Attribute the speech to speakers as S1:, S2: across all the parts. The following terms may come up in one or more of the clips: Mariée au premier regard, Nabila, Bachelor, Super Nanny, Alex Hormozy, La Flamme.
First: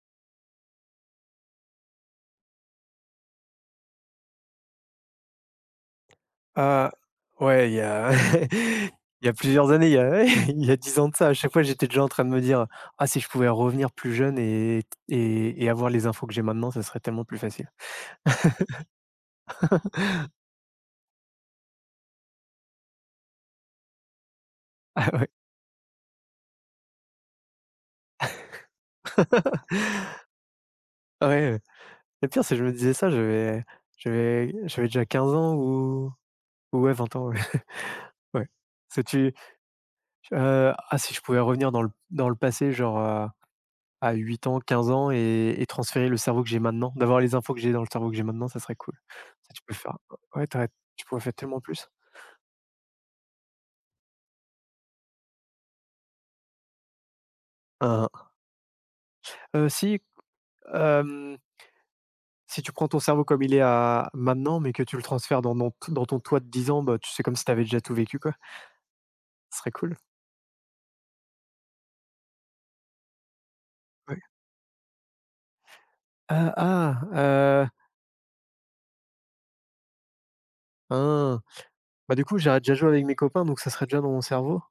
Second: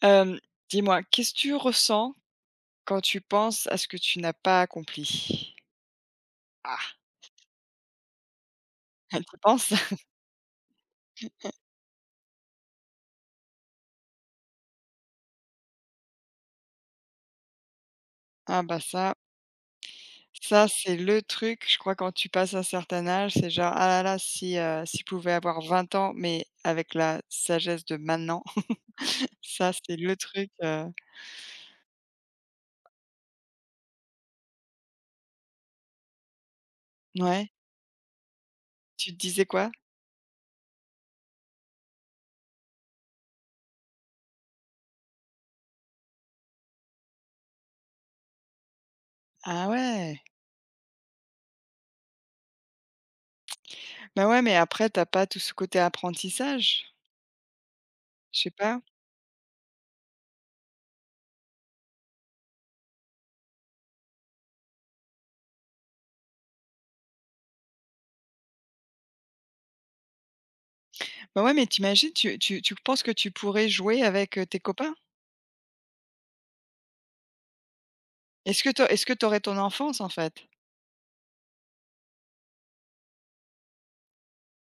S1: Hem, Dis-moi, qu'est-ce que tu ressens quand tu penses à ce que tu n'as pas accompli?
S2: Ah,
S1: Ah!
S2: ouais, il y a il y a
S1: Tu
S2: plusieurs
S1: penses?
S2: années, il y a il y a 10 ans de ça. À chaque fois, j'étais déjà en train de me dire: «Ah, si je pouvais revenir plus jeune et et avoir les infos que j'ai maintenant, ça serait tellement plus facile».
S1: Ah bah ça c'est le truc, je crois quand tu passes un certain âge, c'est genre: «Ah là là, si je
S2: Ah ouais.
S1: pouvais avoir 20 ans, mais avec la sagesse de maintenant». Ça c'est le truc,
S2: Ouais, le pire, c'est que je me disais ça, j'avais déjà 15 ans ou ouais, 20 ans, ouais.
S1: ouais.
S2: Ouais. C'est
S1: Tu te
S2: tu,
S1: disais quoi?
S2: «Ah, si je pouvais revenir dans le passé, genre,» À 8 ans, 15 ans et transférer le cerveau que j'ai maintenant, d'avoir les infos que j'ai dans le cerveau que j'ai maintenant, ça serait cool. Ça, tu
S1: Ah
S2: peux faire,
S1: ouais!
S2: ouais, tu pourrais faire tellement plus.
S1: Bah ouais, mais après t'as pas tout ce côté apprentissage?
S2: Hein, hein.
S1: Je sais pas.
S2: Si, hem, si tu prends ton cerveau comme il est à maintenant, mais que tu le transfères dans, non, dans ton toi de 10 ans, bah, tu sais, comme si tu avais déjà tout vécu, quoi. Ce serait cool.
S1: Bah ouais, mais tu imagines, tu penses que tu pourrais jouer
S2: Ouais.
S1: avec, tes copains?
S2: Ah, ah, heu,
S1: Est-ce que tu est-ce que t'aurais ton enfance, en fait?
S2: hein, bah, du coup, j'aurais déjà joué avec mes copains, donc ça serait déjà dans mon cerveau.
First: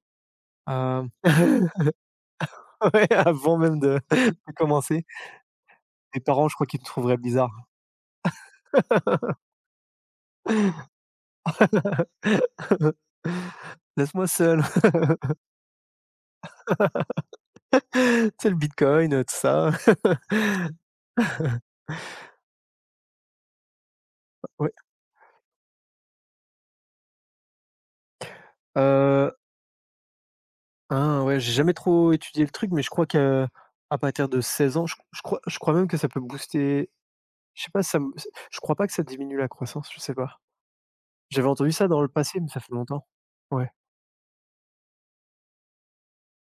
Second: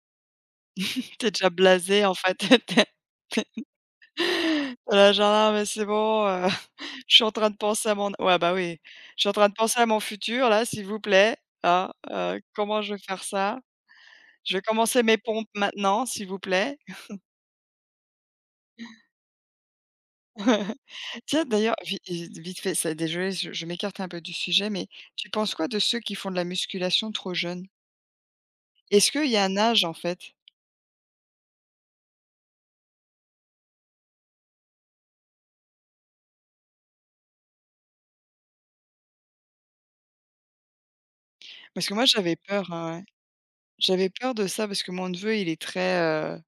S1: Tu
S2: Hem,
S1: es déjà blasé en fait.
S2: ouais, avant même de de
S1: Tu es
S2: commencer.
S1: là genre: «Ah mais c'est
S2: Mes
S1: bon,
S2: parents, je crois qu'ils me
S1: je
S2: trouveraient
S1: suis en train
S2: bizarre.
S1: de penser à mon» ouais, bah, oui. «Je suis en train de penser à mon futur là, s'il vous plaît, hein, comment je vais faire ça?
S2: Laisse-moi
S1: Je vais
S2: seul.
S1: commencer mes pompes maintenant, s'il vous plaît».
S2: C'est le bitcoin, tout ça.
S1: Tiens d'ailleurs, vi vite fait, ça désolée, je m'écarte un peu du sujet,
S2: Ouais,
S1: mais tu penses quoi de ceux qui font de la musculation trop jeunes? Est-ce qu'il
S2: heu,
S1: y a un âge en fait?
S2: hein, ouais, j'ai jamais trop étudié le truc, mais je crois qu'à à partir de 16 ans, je crois même que ça peut booster, je sais pas. Ça me, je crois pas que ça diminue la croissance, je sais pas. J'avais entendu
S1: Parce
S2: ça
S1: que
S2: dans
S1: moi
S2: le
S1: j'avais
S2: passé, mais ça
S1: peur,
S2: fait
S1: hein, ouais.
S2: longtemps. Ouais.
S1: J'avais peur de ça parce que mon neveu il est très,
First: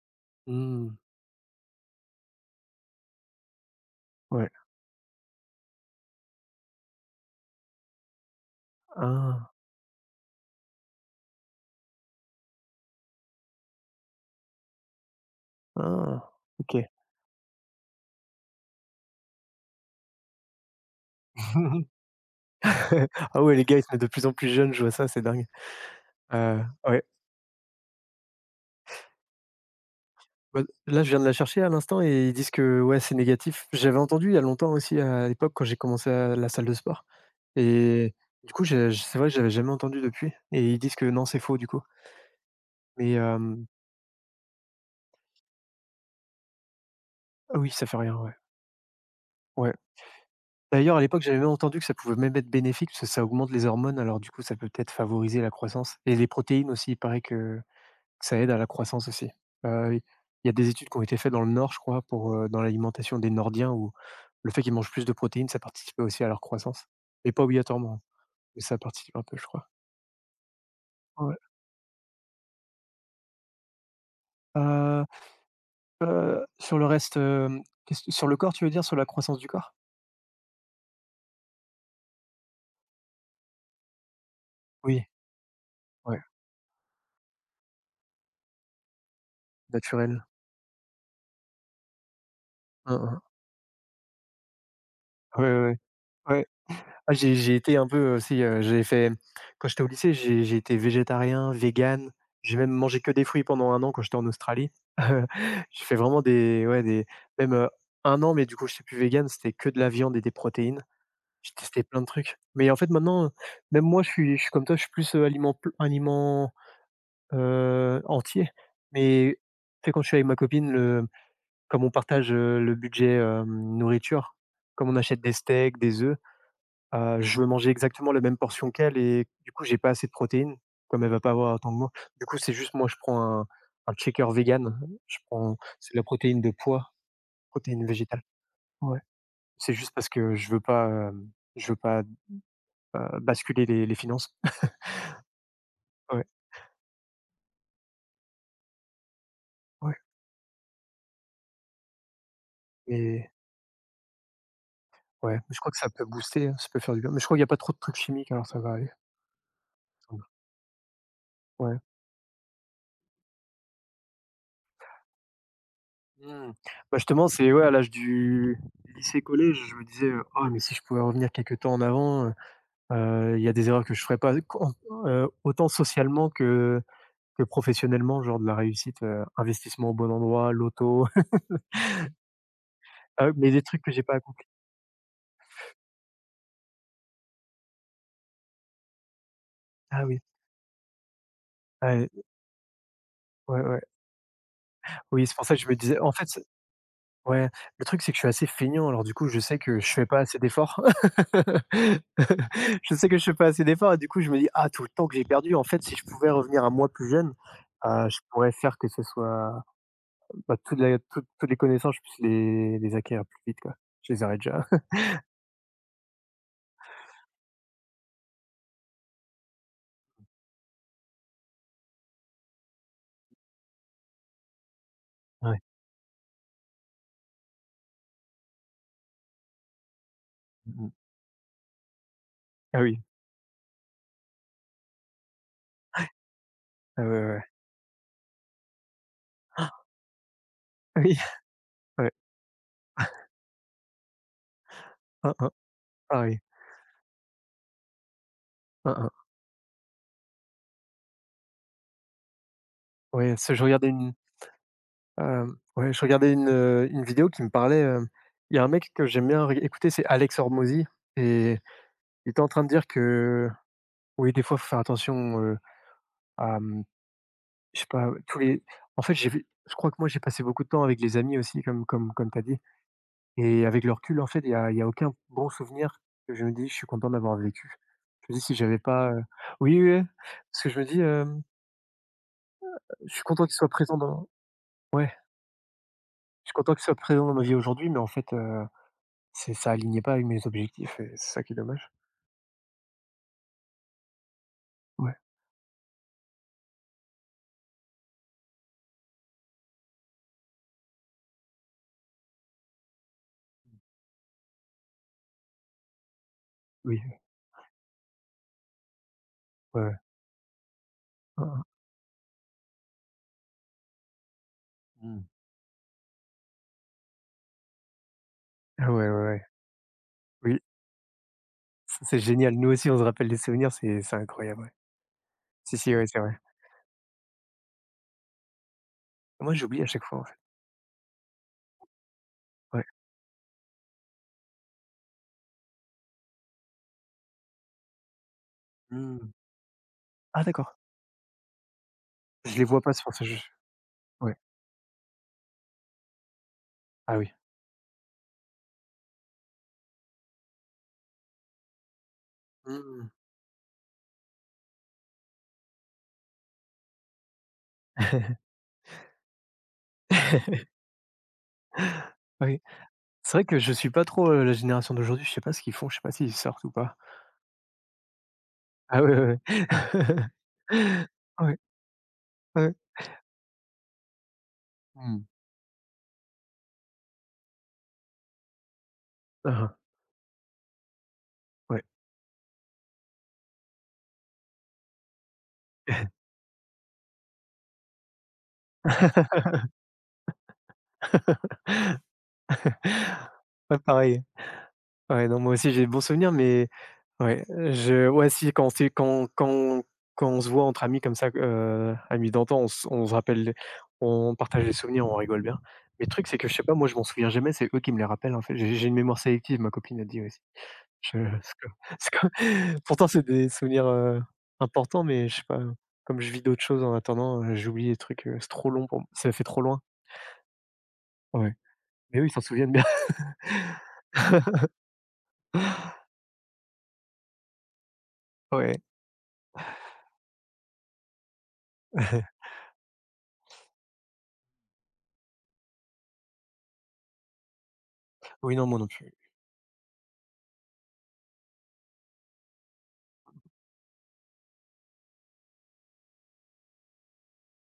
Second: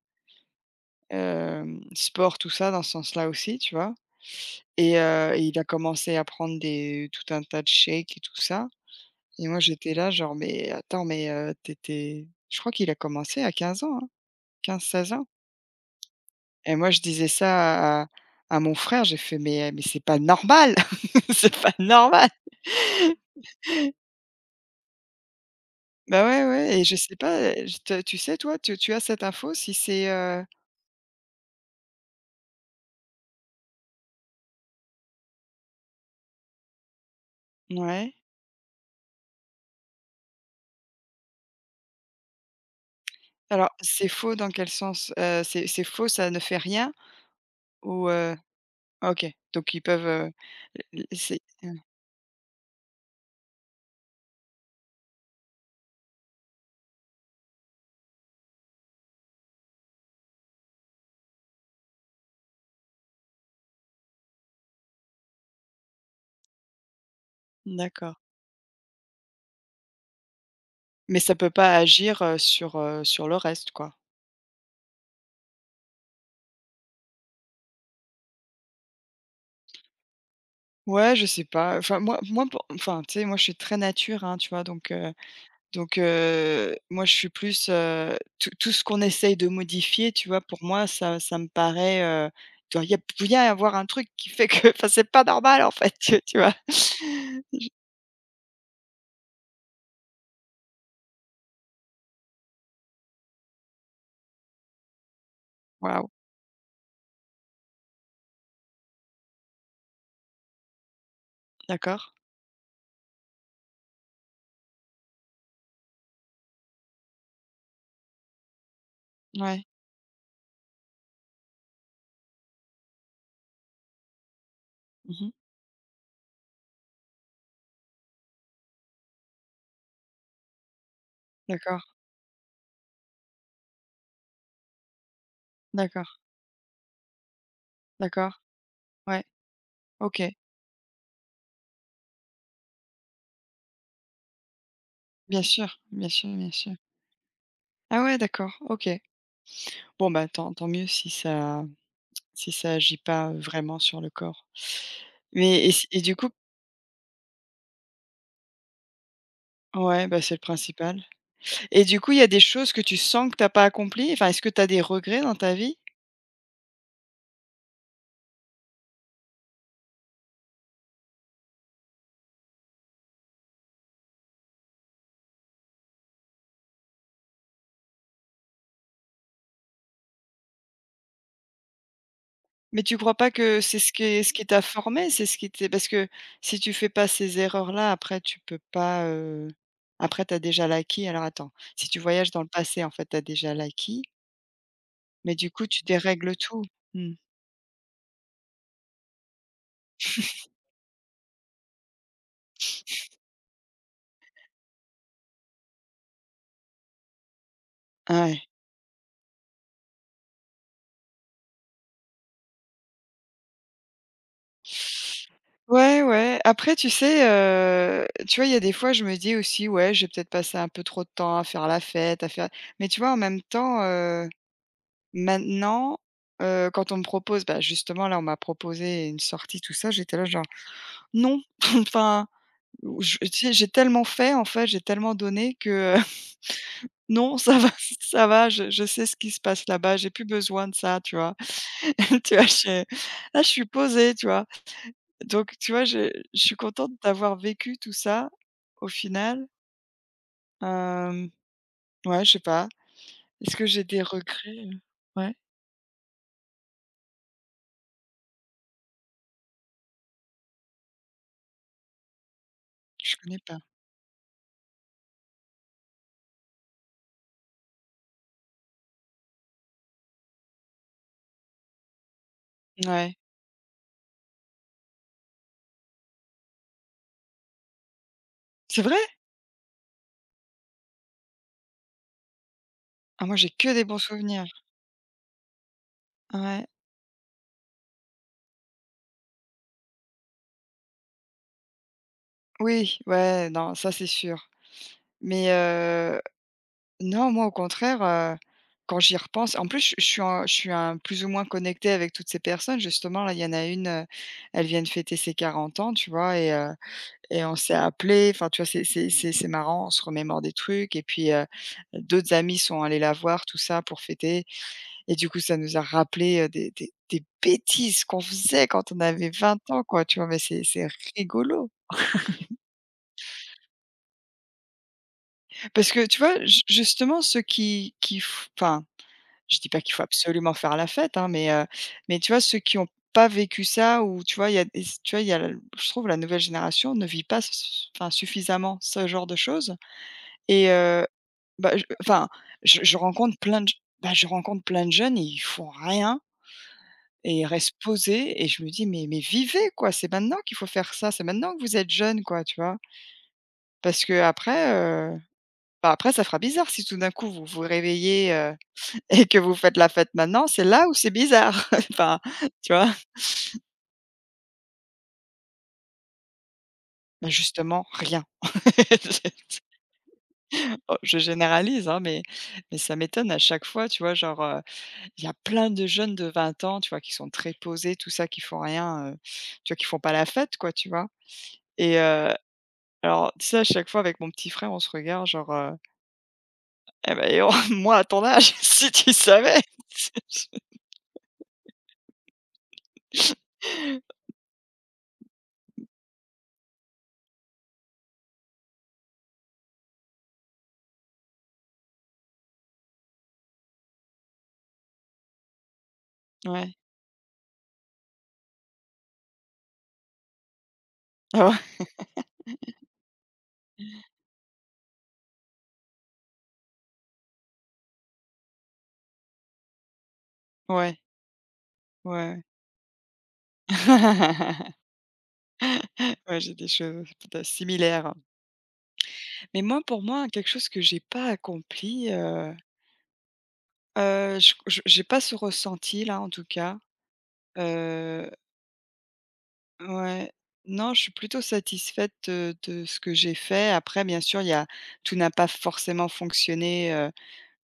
S2: Mmh,
S1: sport tout ça dans ce sens-là aussi, tu vois?
S2: ouais.
S1: Et il a commencé à prendre des tout un tas de shakes et tout ça et
S2: Ah,
S1: moi j'étais là genre: «Mais attends, mais tu je crois qu'il a commencé à 15 ans, hein, 15-16 ans
S2: ah,
S1: et
S2: OK.
S1: moi je disais ça à mon frère, j'ai fait: «Mais c'est pas normal! C'est pas normal!»
S2: Ah ouais, les gars, ils se mettent de plus en plus jeunes, je vois ça, c'est dingue.
S1: Bah, ouais, ouais et je
S2: Ouais.
S1: sais pas, je te tu sais toi, tu as cette info si c'est,
S2: Bah, là, je viens de la chercher à l'instant et ils disent que ouais, c'est négatif. J'avais entendu il y a longtemps aussi, à l'époque, quand j'ai commencé à la salle de sport
S1: ouais.
S2: et du coup, j'ai j c'est vrai que j'avais jamais entendu depuis, et ils disent que non, c'est faux du coup. Mais
S1: Alors c'est faux dans quel sens? C'est faux, ça ne fait rien
S2: ah oui, ça fait
S1: ou
S2: rien, ouais.
S1: heu? OK,
S2: Ouais.
S1: donc ils peuvent,
S2: D'ailleurs, à
S1: l
S2: l'époque, j'avais
S1: c'est,
S2: même entendu que ça pouvait même être bénéfique parce que ça augmente les hormones, alors du coup, ça peut peut-être favoriser la croissance, et les protéines aussi, il paraît que ça aide à la croissance aussi. Heu, il y a des études qui ont été faites dans le Nord, je crois, pour, dans l'alimentation des Nordiens, où le fait qu'ils mangent plus de protéines, ça participait aussi à leur croissance, mais pas obligatoirement,
S1: d'accord.
S2: mais ça participe un peu, je crois.
S1: Mais ça
S2: Ouais.
S1: peut pas agir, sur le reste, quoi.
S2: Heu sur le reste, sur le corps, tu veux dire? Sur la croissance du corps?
S1: Ouais, je sais pas, enfin moi pour enfin tu sais, moi je suis très nature, hein, tu vois? Donc
S2: Oui,
S1: heu donc
S2: ouais,
S1: heu, moi je suis plus, tout ce qu'on essaye de modifier,
S2: naturel.
S1: tu vois? Pour moi ça me paraît, tu vois? Il y a
S2: Mmh mh.
S1: il y a avoir un truc qui fait que enfin c'est pas
S2: Ouais, ouais,
S1: normal en
S2: ouais.
S1: fait, tu
S2: Ouais.
S1: vois?
S2: Ah, j'ai été un peu aussi, j'ai fait, quand j'étais au lycée, j'ai été végétarien, vegan, j'ai même mangé que des fruits pendant 1 an quand j'étais en Australie. J'ai fait
S1: Waouh,
S2: vraiment, des ouais, des, même, 1 an, mais du coup, je j'étais plus vegan, c'était que de la viande et des protéines. J'ai testé plein de
S1: d'accord,
S2: trucs. Mais en fait, maintenant, même moi, je suis comme toi, je suis plus, aliment, pl aliment, entier. Mais tu
S1: ouais.
S2: sais, quand je suis avec ma copine, le, comme on partage, le budget, nourriture, comme on achète
S1: Mmh.
S2: des steaks, des œufs, je veux manger exactement la même portion qu'elle, et du coup, j'ai pas assez de protéines, comme elle va pas avoir autant que
S1: D'accord,
S2: moi. Du coup, c'est juste moi, je prends un shaker vegan. Je prends, c'est de la
S1: d'accord,
S2: protéine de pois, protéine végétale.
S1: d'accord,
S2: Ouais.
S1: ouais,
S2: C'est juste parce
S1: OK.
S2: que je veux pas, je veux pas, basculer les finances.
S1: Bien sûr, bien
S2: Ouais,
S1: sûr, bien sûr. Ah ouais, d'accord, OK.
S2: ouais,
S1: Bon bah tant mieux si ça agit
S2: mais
S1: pas vraiment sur le corps.
S2: ouais, mais je
S1: Mais
S2: crois que ça
S1: et
S2: peut
S1: du coup
S2: booster, hein, ça peut faire du bien. Mais je crois qu'il y a pas trop de trucs chimiques, alors ça va aller.
S1: ouais,
S2: Ça
S1: bah,
S2: va.
S1: c'est le principal.
S2: Ouais.
S1: Et du coup, il y a des choses que tu sens que t'as pas accomplies? Enfin, est-ce que tu as des regrets dans ta vie?
S2: Mmh. Bah, justement, c'est, ouais, à l'âge du lycée-collège, je me disais: «Ah, mais si je pouvais revenir quelques temps en avant, il y a des erreurs que je ferais pas». Quand, autant socialement que professionnellement, genre de la réussite, investissement au bon endroit, l'auto.
S1: Mais tu crois
S2: Ah
S1: pas
S2: oui, mais
S1: que
S2: des
S1: c'est
S2: trucs que
S1: ce
S2: j'ai pas
S1: qui ce qui
S2: accomplis.
S1: t'a formé? C'est ce qui t'est parce que si tu fais pas ces erreurs-là, après tu peux pas,
S2: Ah oui,
S1: après t'as déjà l'acquis. Alors attends, si tu
S2: ah,
S1: voyages dans le passé, en fait, t'as déjà
S2: ouais, ouais.
S1: l'acquis,
S2: Oui,
S1: mais
S2: c'est pour
S1: du
S2: ça que
S1: coup,
S2: je me
S1: tu
S2: disais, en fait.
S1: dérègles tout. Mmh.
S2: Ouais, le truc, c'est que je suis assez feignant, alors du coup, je sais que je fais pas assez d'efforts. Je sais que je fais pas assez d'efforts, et du coup, je me dis: «Ah, tout le temps que j'ai perdu, en fait, si je pouvais revenir à moi plus jeune, je
S1: Ah ouais.
S2: pourrais faire que ce soit, bah, toutes les connaissances, je puisse les acquérir plus vite, quoi». Je les aurais déjà.
S1: Ouais, ouais. Après, tu sais, tu vois, il y a des fois, je me dis aussi: «Ouais, j'ai peut-être passé un peu trop de temps à faire la fête, à faire» mais tu vois, en même temps,
S2: Ouais.
S1: maintenant, quand on me propose, bah, justement, là, on m'a proposé une sortie, tout ça, j'étais là, genre:
S2: Mmh.
S1: «Non!» enfin,
S2: Ah oui.
S1: je tu sais, j'ai tellement fait, en fait, j'ai tellement donné que,
S2: Ah ouais, ouais,
S1: non,
S2: ouais.
S1: ça va, ça va, je sais ce qui se passe là-bas, j'ai plus besoin de ça, tu
S2: Oui,
S1: vois?
S2: ouais.
S1: Tu vois, je là, je suis posée, tu vois?
S2: Hein, hein.
S1: Donc tu vois, je
S2: Ah oui.
S1: je suis contente d'avoir vécu tout ça au
S2: Hein, hein.
S1: final. Hem, ouais, je sais pas.
S2: Ouais, ce,
S1: Est-ce
S2: je
S1: que j'ai
S2: regardais
S1: des
S2: une,
S1: regrets? Ouais,
S2: ouais, je regardais une vidéo qui me parlait, il y a un mec que j'aime bien, reg, écouter, c'est Alex Hormozy, et il était en train de dire
S1: je connais
S2: que
S1: pas.
S2: oui, des fois, faut faire attention, à, mmh, je sais pas, tous les, en fait, j'ai vu, je crois que moi, j'ai passé beaucoup de temps avec les amis aussi, comme comme t'as dit,
S1: Ouais.
S2: et avec le recul, en fait, il y a aucun bon souvenir que je me dis: «Je suis content d'avoir vécu». Je me dis, si j'avais
S1: C'est vrai?
S2: pas, oui, oui, oui, parce que je me dis, hem: «Je suis
S1: Ah moi
S2: content
S1: j'ai
S2: qu'il soit
S1: que des
S2: présent
S1: bons
S2: dans»,
S1: souvenirs.
S2: ouais, «je suis
S1: Ouais.
S2: content qu'il soit présent dans ma vie aujourd'hui», mais en fait, c'est, ça alignait pas avec mes objectifs, et c'est ça qui est dommage.
S1: Oui, ouais, non, ça c'est sûr.
S2: Ouais,
S1: Mais non, moi au contraire, quand j'y repense en plus je suis un plus ou moins connectée avec toutes ces personnes justement là, il y en a une, elle vient de fêter ses 40 ans, tu vois? Et heu
S2: oui,
S1: Et on s'est appelé, enfin, tu vois, c'est
S2: ouais,
S1: marrant, on
S2: ouais.
S1: se remémore des trucs et puis, d'autres amis sont allés la voir, tout ça, pour fêter et
S2: Mmh mh.
S1: du coup, ça nous a rappelé, des bêtises qu'on faisait
S2: Ah
S1: quand on
S2: ouais, ouais,
S1: avait
S2: ouais.
S1: 20 ans, quoi, tu vois? Mais
S2: Oui.
S1: c'est rigolo.
S2: C'est génial, nous aussi on se rappelle des souvenirs, c'est incroyable, ouais. Si,
S1: Parce
S2: si,
S1: que,
S2: ouais, c'est
S1: tu
S2: vrai.
S1: vois, ju justement, ceux qui f enfin,
S2: Moi,
S1: je dis pas
S2: j'oublie à
S1: qu'il faut
S2: chaque fois, en fait,
S1: absolument faire la fête, hein, mais tu vois, ceux qui
S2: ouais.
S1: ont pas vécu ça ou tu vois, il y a des tu vois, il y a l je trouve la nouvelle génération ne vit pas s s enfin, suffisamment ce genre
S2: Mmh.
S1: de choses.
S2: Ah d'accord,
S1: Et bah, je enfin,
S2: je les
S1: je
S2: vois pas
S1: je
S2: sur ce
S1: rencontre
S2: jeu.
S1: plein de bah, je
S2: Ouais.
S1: rencontre plein de jeunes, et ils font rien
S2: Ah oui.
S1: et ils restent posés et je me dis: «Mais vivez, quoi, c'est maintenant qu'il faut faire ça, c'est maintenant que vous êtes jeunes, quoi», tu vois?
S2: Mmh.
S1: Parce qu'après, bah, après ça fera bizarre si tout d'un coup vous vous réveillez, et que vous faites la fête maintenant, c'est là où c'est bizarre. Enfin,
S2: Oui.
S1: tu vois?
S2: C'est vrai que je suis pas trop, la génération d'aujourd'hui, je sais pas ce qu'ils font, je sais pas s'ils sortent ou pas.
S1: Bah, justement rien.
S2: Ah ouais, ouais, ouais.
S1: Je oh, je
S2: Ouais,
S1: généralise, hein, mais
S2: ouais.
S1: mais ça m'étonne à chaque fois, tu vois? Genre,
S2: Mmh.
S1: il y a plein de jeunes de 20 ans, tu vois, qui sont très posés, tout ça, qui font rien, tu vois,
S2: Aha,
S1: qui font pas la fête, quoi, tu vois?
S2: ouais.
S1: Et alors, tu sais, à chaque fois, avec mon petit frère, on se regarde genre, «Eh ben dis donc, moi, à ton âge, si tu savais!»
S2: Ouais, pareil. Ouais, non, moi aussi j'ai de bons souvenirs, mais ouais, je, ouais, si, quand c'est quand on se voit entre amis comme ça, amis d'antan, on se, rappelle, on partage les souvenirs, on rigole bien. Mais le truc, c'est que je sais pas,
S1: Ouais.
S2: moi je m'en souviens jamais, c'est eux qui me les rappellent, en fait. J'ai une mémoire sélective, ma copine a dit aussi. Je,
S1: Ah
S2: c'est comme
S1: ouais,
S2: c'est comme pourtant c'est des souvenirs, importants, mais je sais pas, comme je vis d'autres choses en attendant, j'oublie les trucs, c'est trop long pour, m ça fait trop loin.
S1: ouais,
S2: Ouais. Mais eux, ils s'en
S1: ouais,
S2: souviennent bien.
S1: ouais. Ouais, j'ai des choses peut-être similaires.
S2: Ouais.
S1: Mais moi, pour moi, quelque chose que j'ai pas accompli, je j'ai pas ce ressenti-là, en tout cas, heu
S2: Oui, non, moi non plus.
S1: ouais. Non, je suis plutôt satisfaite, de ce que j'ai fait. Après, bien sûr, il y a tout n'a pas forcément fonctionné,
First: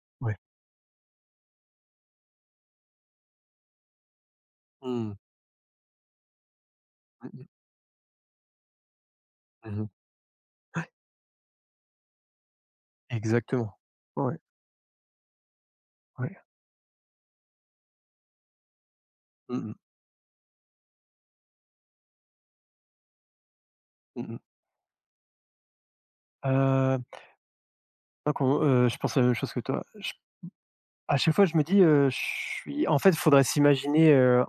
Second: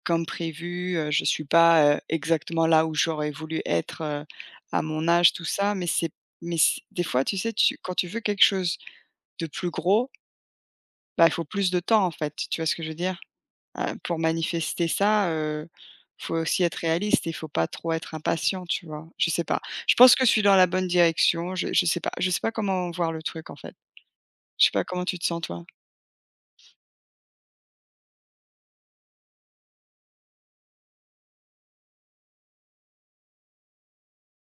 S1: comme
S2: Ouais.
S1: prévu, je suis pas, exactement là où j'aurais voulu être, à mon
S2: Mmh.
S1: âge, tout ça, mais c'est mais c des fois, tu
S2: Mmh.
S1: sais, tu quand tu veux quelque chose de plus
S2: Mmh mmh.
S1: gros, bah, il faut plus de temps, en fait, tu vois ce que je veux dire?
S2: Exactement.
S1: Pour
S2: Ouais,
S1: manifester ça, faut
S2: ouais.
S1: aussi être réaliste. Il faut pas trop être impatient, tu vois? Je sais
S2: Mmh
S1: pas.
S2: mh.
S1: Je pense que je suis dans la bonne direction, je sais pas comment voir le truc, en fait.
S2: Mmh mh.
S1: Je sais pas comment tu te sens toi?
S2: Heu, donc on, je pense la même chose que toi. J À chaque fois, je me dis, je suis, en fait, faudrait s'imaginer,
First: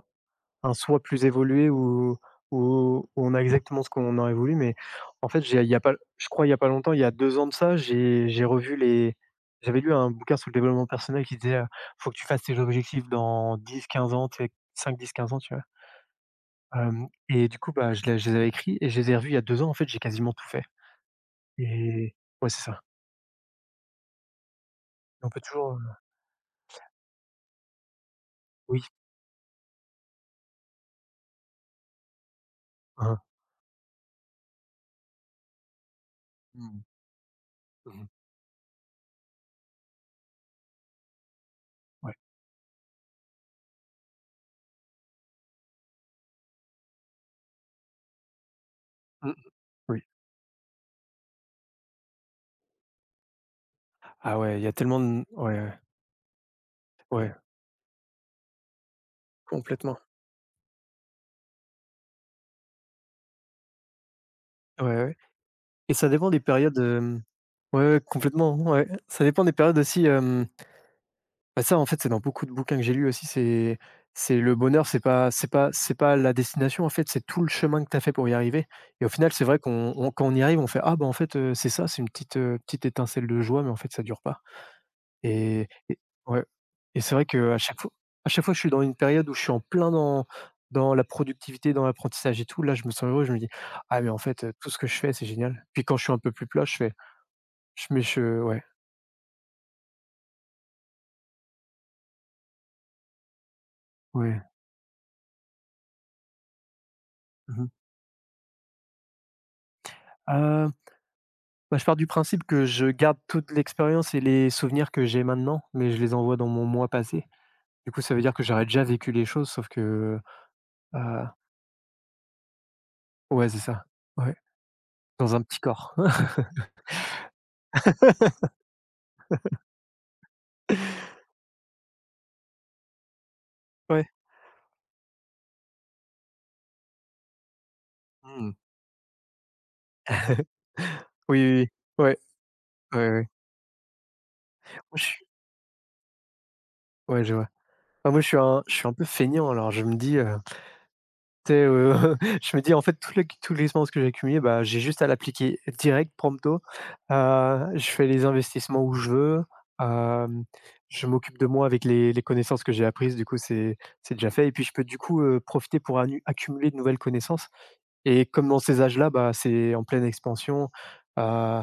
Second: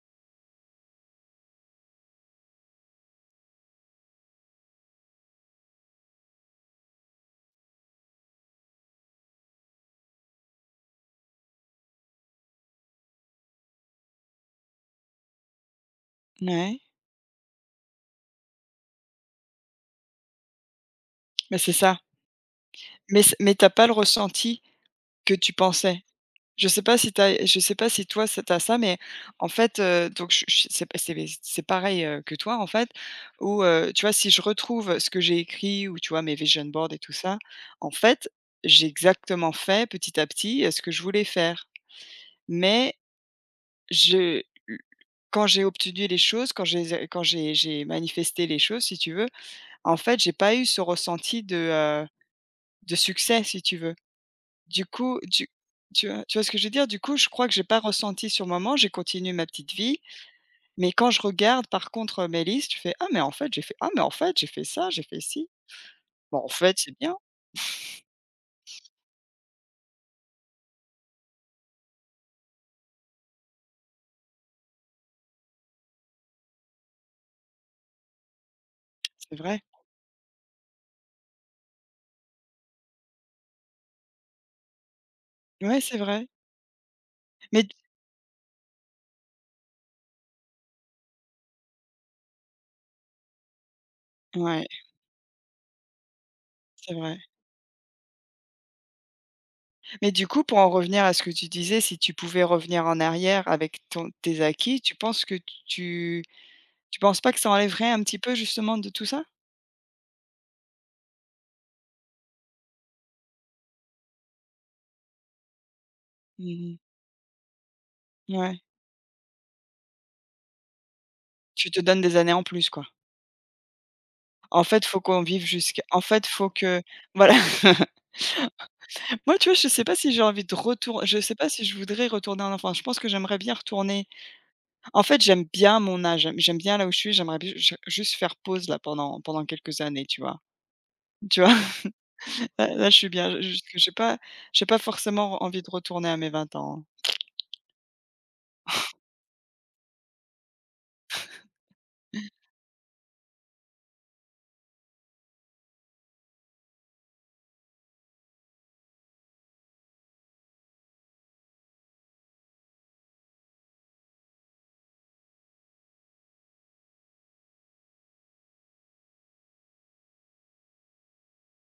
S2: un soi plus évolué, où on a exactement ce qu'on aurait voulu. Mais en fait, j'ai, il y a pas, je crois, il y a pas longtemps, il y a 2 ans de ça, j'ai revu les, j'avais lu un bouquin sur le développement personnel qui disait, «Faut que tu fasses tes objectifs dans 10 15 ans, tu sais, 5-10-15 ans, tu vois?»
S1: Ouais,
S2: Hem, et du coup, bah, je les, je les avais écrits, et je les ai revus il y a 2 ans, en fait, j'ai quasiment tout fait.
S1: mais c'est ça.
S2: Et ouais, c'est ça.
S1: Mais t'as pas le ressenti
S2: Et, on
S1: que
S2: peut
S1: tu
S2: toujours, heu,
S1: pensais. Je sais pas si t'as. Je sais pas si toi ça tu ça,
S2: oui,
S1: mais en fait, donc je c'est pareil, que toi en fait,
S2: hein, hein.
S1: où, tu vois, si je retrouve ce que j'ai écrit ou tu vois, mes vision
S2: Mmh.
S1: boards et tout ça, en
S2: Mmh.
S1: fait, j'ai exactement fait petit à petit, ce que je voulais faire.
S2: Ouais.
S1: Mais je quand j'ai obtenu les choses, quand j'ai manifesté les choses si tu veux,
S2: Mmh.
S1: en
S2: Oui.
S1: fait, j'ai pas eu ce ressenti de succès, si tu veux.
S2: Ah ouais, il y a
S1: Du
S2: tellement
S1: coup,
S2: de,
S1: du
S2: ouais, ouais,
S1: tu vois ce que je veux dire? Du coup, je
S2: ouais,
S1: crois que j'ai pas ressenti sur le moment, j'ai continué ma petite
S2: complètement.
S1: vie, mais quand je regarde par contre, mes listes, je fais: «Ah mais en fait, j'ai fait ah mais en fait, j'ai fait
S2: Ouais,
S1: ça, j'ai
S2: ouais,
S1: fait ci».
S2: et ça dépend
S1: Bon
S2: des
S1: en fait,
S2: périodes,
S1: c'est bien,
S2: hem ouais, ouais, complètement, ouais. Ça dépend des périodes aussi, bah, ça, en fait, c'est dans beaucoup de bouquins que j'ai lus aussi, c'est le bonheur, c'est pas, c'est pas, c'est pas la destination, en fait, c'est tout le chemin que tu as fait pour y arriver. Et au final,
S1: c'est
S2: c'est vrai
S1: vrai.
S2: qu'on, on, quand on y arrive, on fait: «Ah, bah, en fait, c'est ça, c'est une petite, petite étincelle de joie», mais en fait, ça dure pas. Et
S1: Ouais, c'est
S2: et
S1: vrai.
S2: ouais, et c'est vrai que à
S1: Mais d
S2: chaque fois à chaque fois, je suis dans une période où je suis en plein dans, dans la productivité, dans l'apprentissage et tout, là, je me sens heureux, je me dis: «Ah, mais en fait,
S1: ouais,
S2: tout ce que je fais, c'est génial». Puis quand je suis un peu plus plat, je fais,
S1: c'est vrai.
S2: je mets, je, ouais,
S1: Mais du coup, pour en revenir à ce que tu disais, si tu pouvais revenir en arrière avec ton tes
S2: ouais.
S1: acquis, tu penses que tu tu penses pas que ça
S2: Mmh mh.
S1: enlèverait un petit peu justement de tout ça?
S2: Euh, bah, je pars du principe que je garde toute l'expérience et les souvenirs que j'ai maintenant, mais je les envoie dans mon
S1: Mmh.
S2: moi passé. Du coup, ça veut dire que
S1: Ouais.
S2: j'aurais déjà vécu les choses, sauf que, heu
S1: Tu te donnes des années en plus, quoi.
S2: ouais, c'est ça. Ouais,
S1: En fait, faut qu'on
S2: dans un
S1: vive
S2: petit
S1: jusqu'à
S2: corps.
S1: en fait, faut que voilà. Moi, tu vois, je sais pas si j'ai envie de retour je sais pas si je voudrais retourner en enfance. Je pense que j'aimerais bien
S2: Ouais.
S1: retourner en fait, j'aime bien mon âge, j'aime bien là où je suis, j'aimerais bien ju juste faire
S2: Mmh.
S1: pause là pendant quelques années, tu vois?
S2: Oui, oui,
S1: Tu vois?
S2: oui. Ouais,
S1: Là là, je suis
S2: ouais, ouais.
S1: bien. Je j j'ai pas
S2: Moi, je suis,
S1: forcément envie de retourner à mes 20 ans,
S2: ouais, je vois. Bah, moi, je suis un, je suis un peu feignant, alors je me dis, tu sais,
S1: oui,
S2: je me dis: «En fait, toute, l'expérience que j'ai accumulée, bah, j'ai juste à l'appliquer direct, prompto». Je fais les investissements où je veux, hem, je m'occupe de moi avec les connaissances que j'ai apprises, du coup, c'est déjà fait, et puis je peux, du coup, profiter pour, annu accumuler de nouvelles connaissances, et comme dans ces âges-là, bah, c'est en pleine expansion, heu,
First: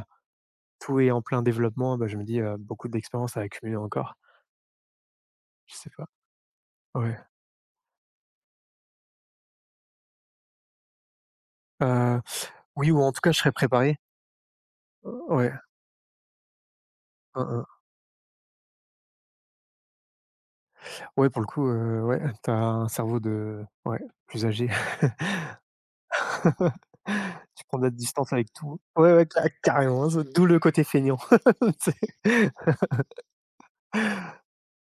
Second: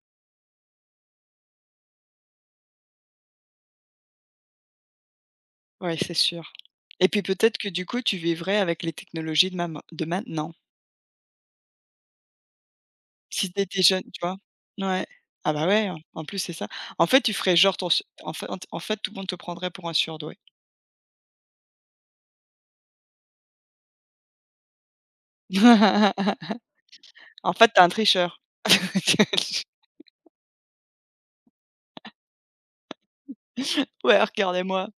S2: tout est en plein développement, bah, je me dis, «Beaucoup d'expérience à accumuler encore». Je sais pas,
S1: c'est sûr et
S2: ouais.
S1: puis peut-être que du coup, tu vivrais avec les technologies de mam de maintenant.
S2: Heu oui, ou en tout cas, je serais
S1: Si tu étais
S2: préparé.
S1: jeune, tu vois? Ouais.
S2: Ouais,
S1: Ah bah ouais, en plus, c'est ça. En fait, tu
S2: hein,
S1: ferais
S2: hein.
S1: genre ton su en fait, tout le monde te prendrait pour un surdoué.
S2: Ouais, pour le coup, ouais, t'as un cerveau de, ouais, plus âgé.
S1: En
S2: Tu
S1: fait,
S2: prends
S1: tu
S2: de
S1: un
S2: la distance
S1: tricheur.
S2: avec tout. Ouais, ouais, ca carrément, z d'où le côté feignant. Tu sais?
S1: «Ouais, regardez-moi»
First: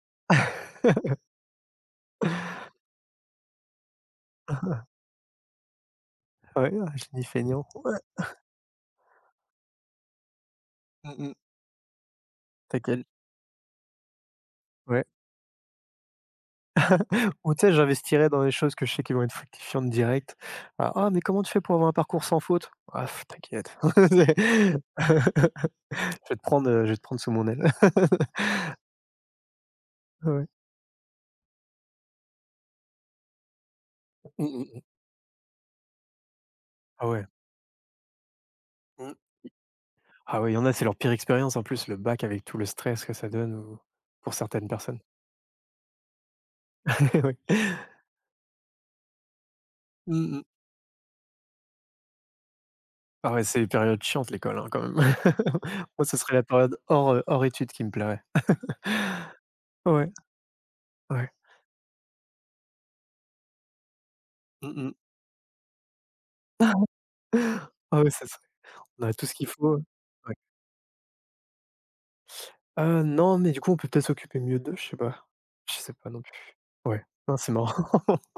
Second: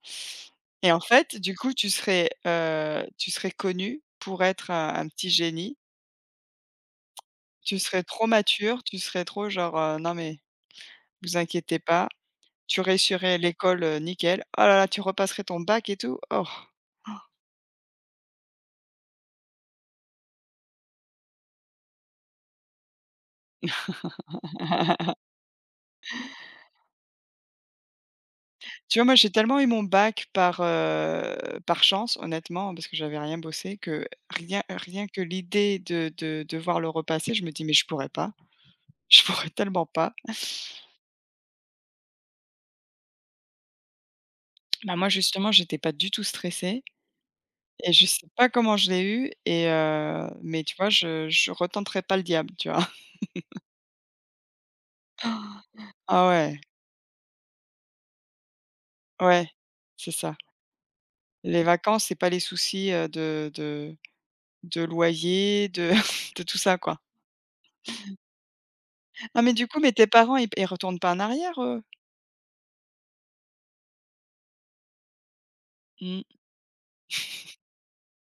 S1: et en fait, du coup, tu serais connu pour être un petit génie.
S2: Ouais, je dis feignant.
S1: Tu
S2: Ouais,
S1: serais trop mature, tu serais trop genre, «Non mais
S2: mmh mh.
S1: vous inquiétez pas». Tu
S2: T'as quel,
S1: réussirais l'école, nickel. Oh là là, tu
S2: ouais.
S1: repasserais ton bac et tout. Oh!
S2: Ou tu sais, j'investirais dans les choses que je sais qui vont être fructifiantes direct. «Ah, ah, mais comment tu fais pour avoir un parcours sans faute?» «Ah pff, t'inquiète». C'est- Je vais te prendre, je vais te prendre sous mon aile.
S1: Tu vois, moi, j'ai tellement eu mon bac
S2: Ouais.
S1: par chance, honnêtement, parce que j'avais rien bossé, que
S2: Mmh
S1: rien
S2: mh.
S1: rien que l'idée de voir le
S2: Ah ouais.
S1: repasser, je me dis: «Mais je pourrais pas,
S2: Mmh.
S1: je pourrais tellement pas».
S2: Ah oui, il y en a, c'est leur pire expérience en plus, le bac, avec tout le stress que ça donne, ou pour certaines
S1: Bah,
S2: personnes.
S1: moi, justement, j'étais pas du tout stressée
S2: Oui.
S1: et je sais pas comment je l'ai eu
S2: Mmh mh.
S1: mais tu vois, je retenterai pas le diable, tu vois?
S2: Ah ouais, c'est les périodes chiantes, l'école, hein, quand même. Moi, ce
S1: Ah
S2: serait la
S1: ouais,
S2: période hors, hors études qui me plairait.
S1: ouais, c'est
S2: Ouais,
S1: ça.
S2: ouais.
S1: Les vacances, c'est pas les soucis, de de
S2: Mmh
S1: de
S2: mh.
S1: loyer, de de tout ça, quoi.
S2: Ah ouais, c'est ça, serait. On a tout ce
S1: Ah
S2: qu'il
S1: mais du
S2: faut,
S1: coup, mais tes
S2: ouais.
S1: parents, ils retournent pas en arrière, eux?
S2: Non, mais du coup, on peut peut-être s'occuper mieux d'eux, je sais pas. Je sais pas non
S1: Mmh.
S2: plus. Ouais. Non, c'est marrant.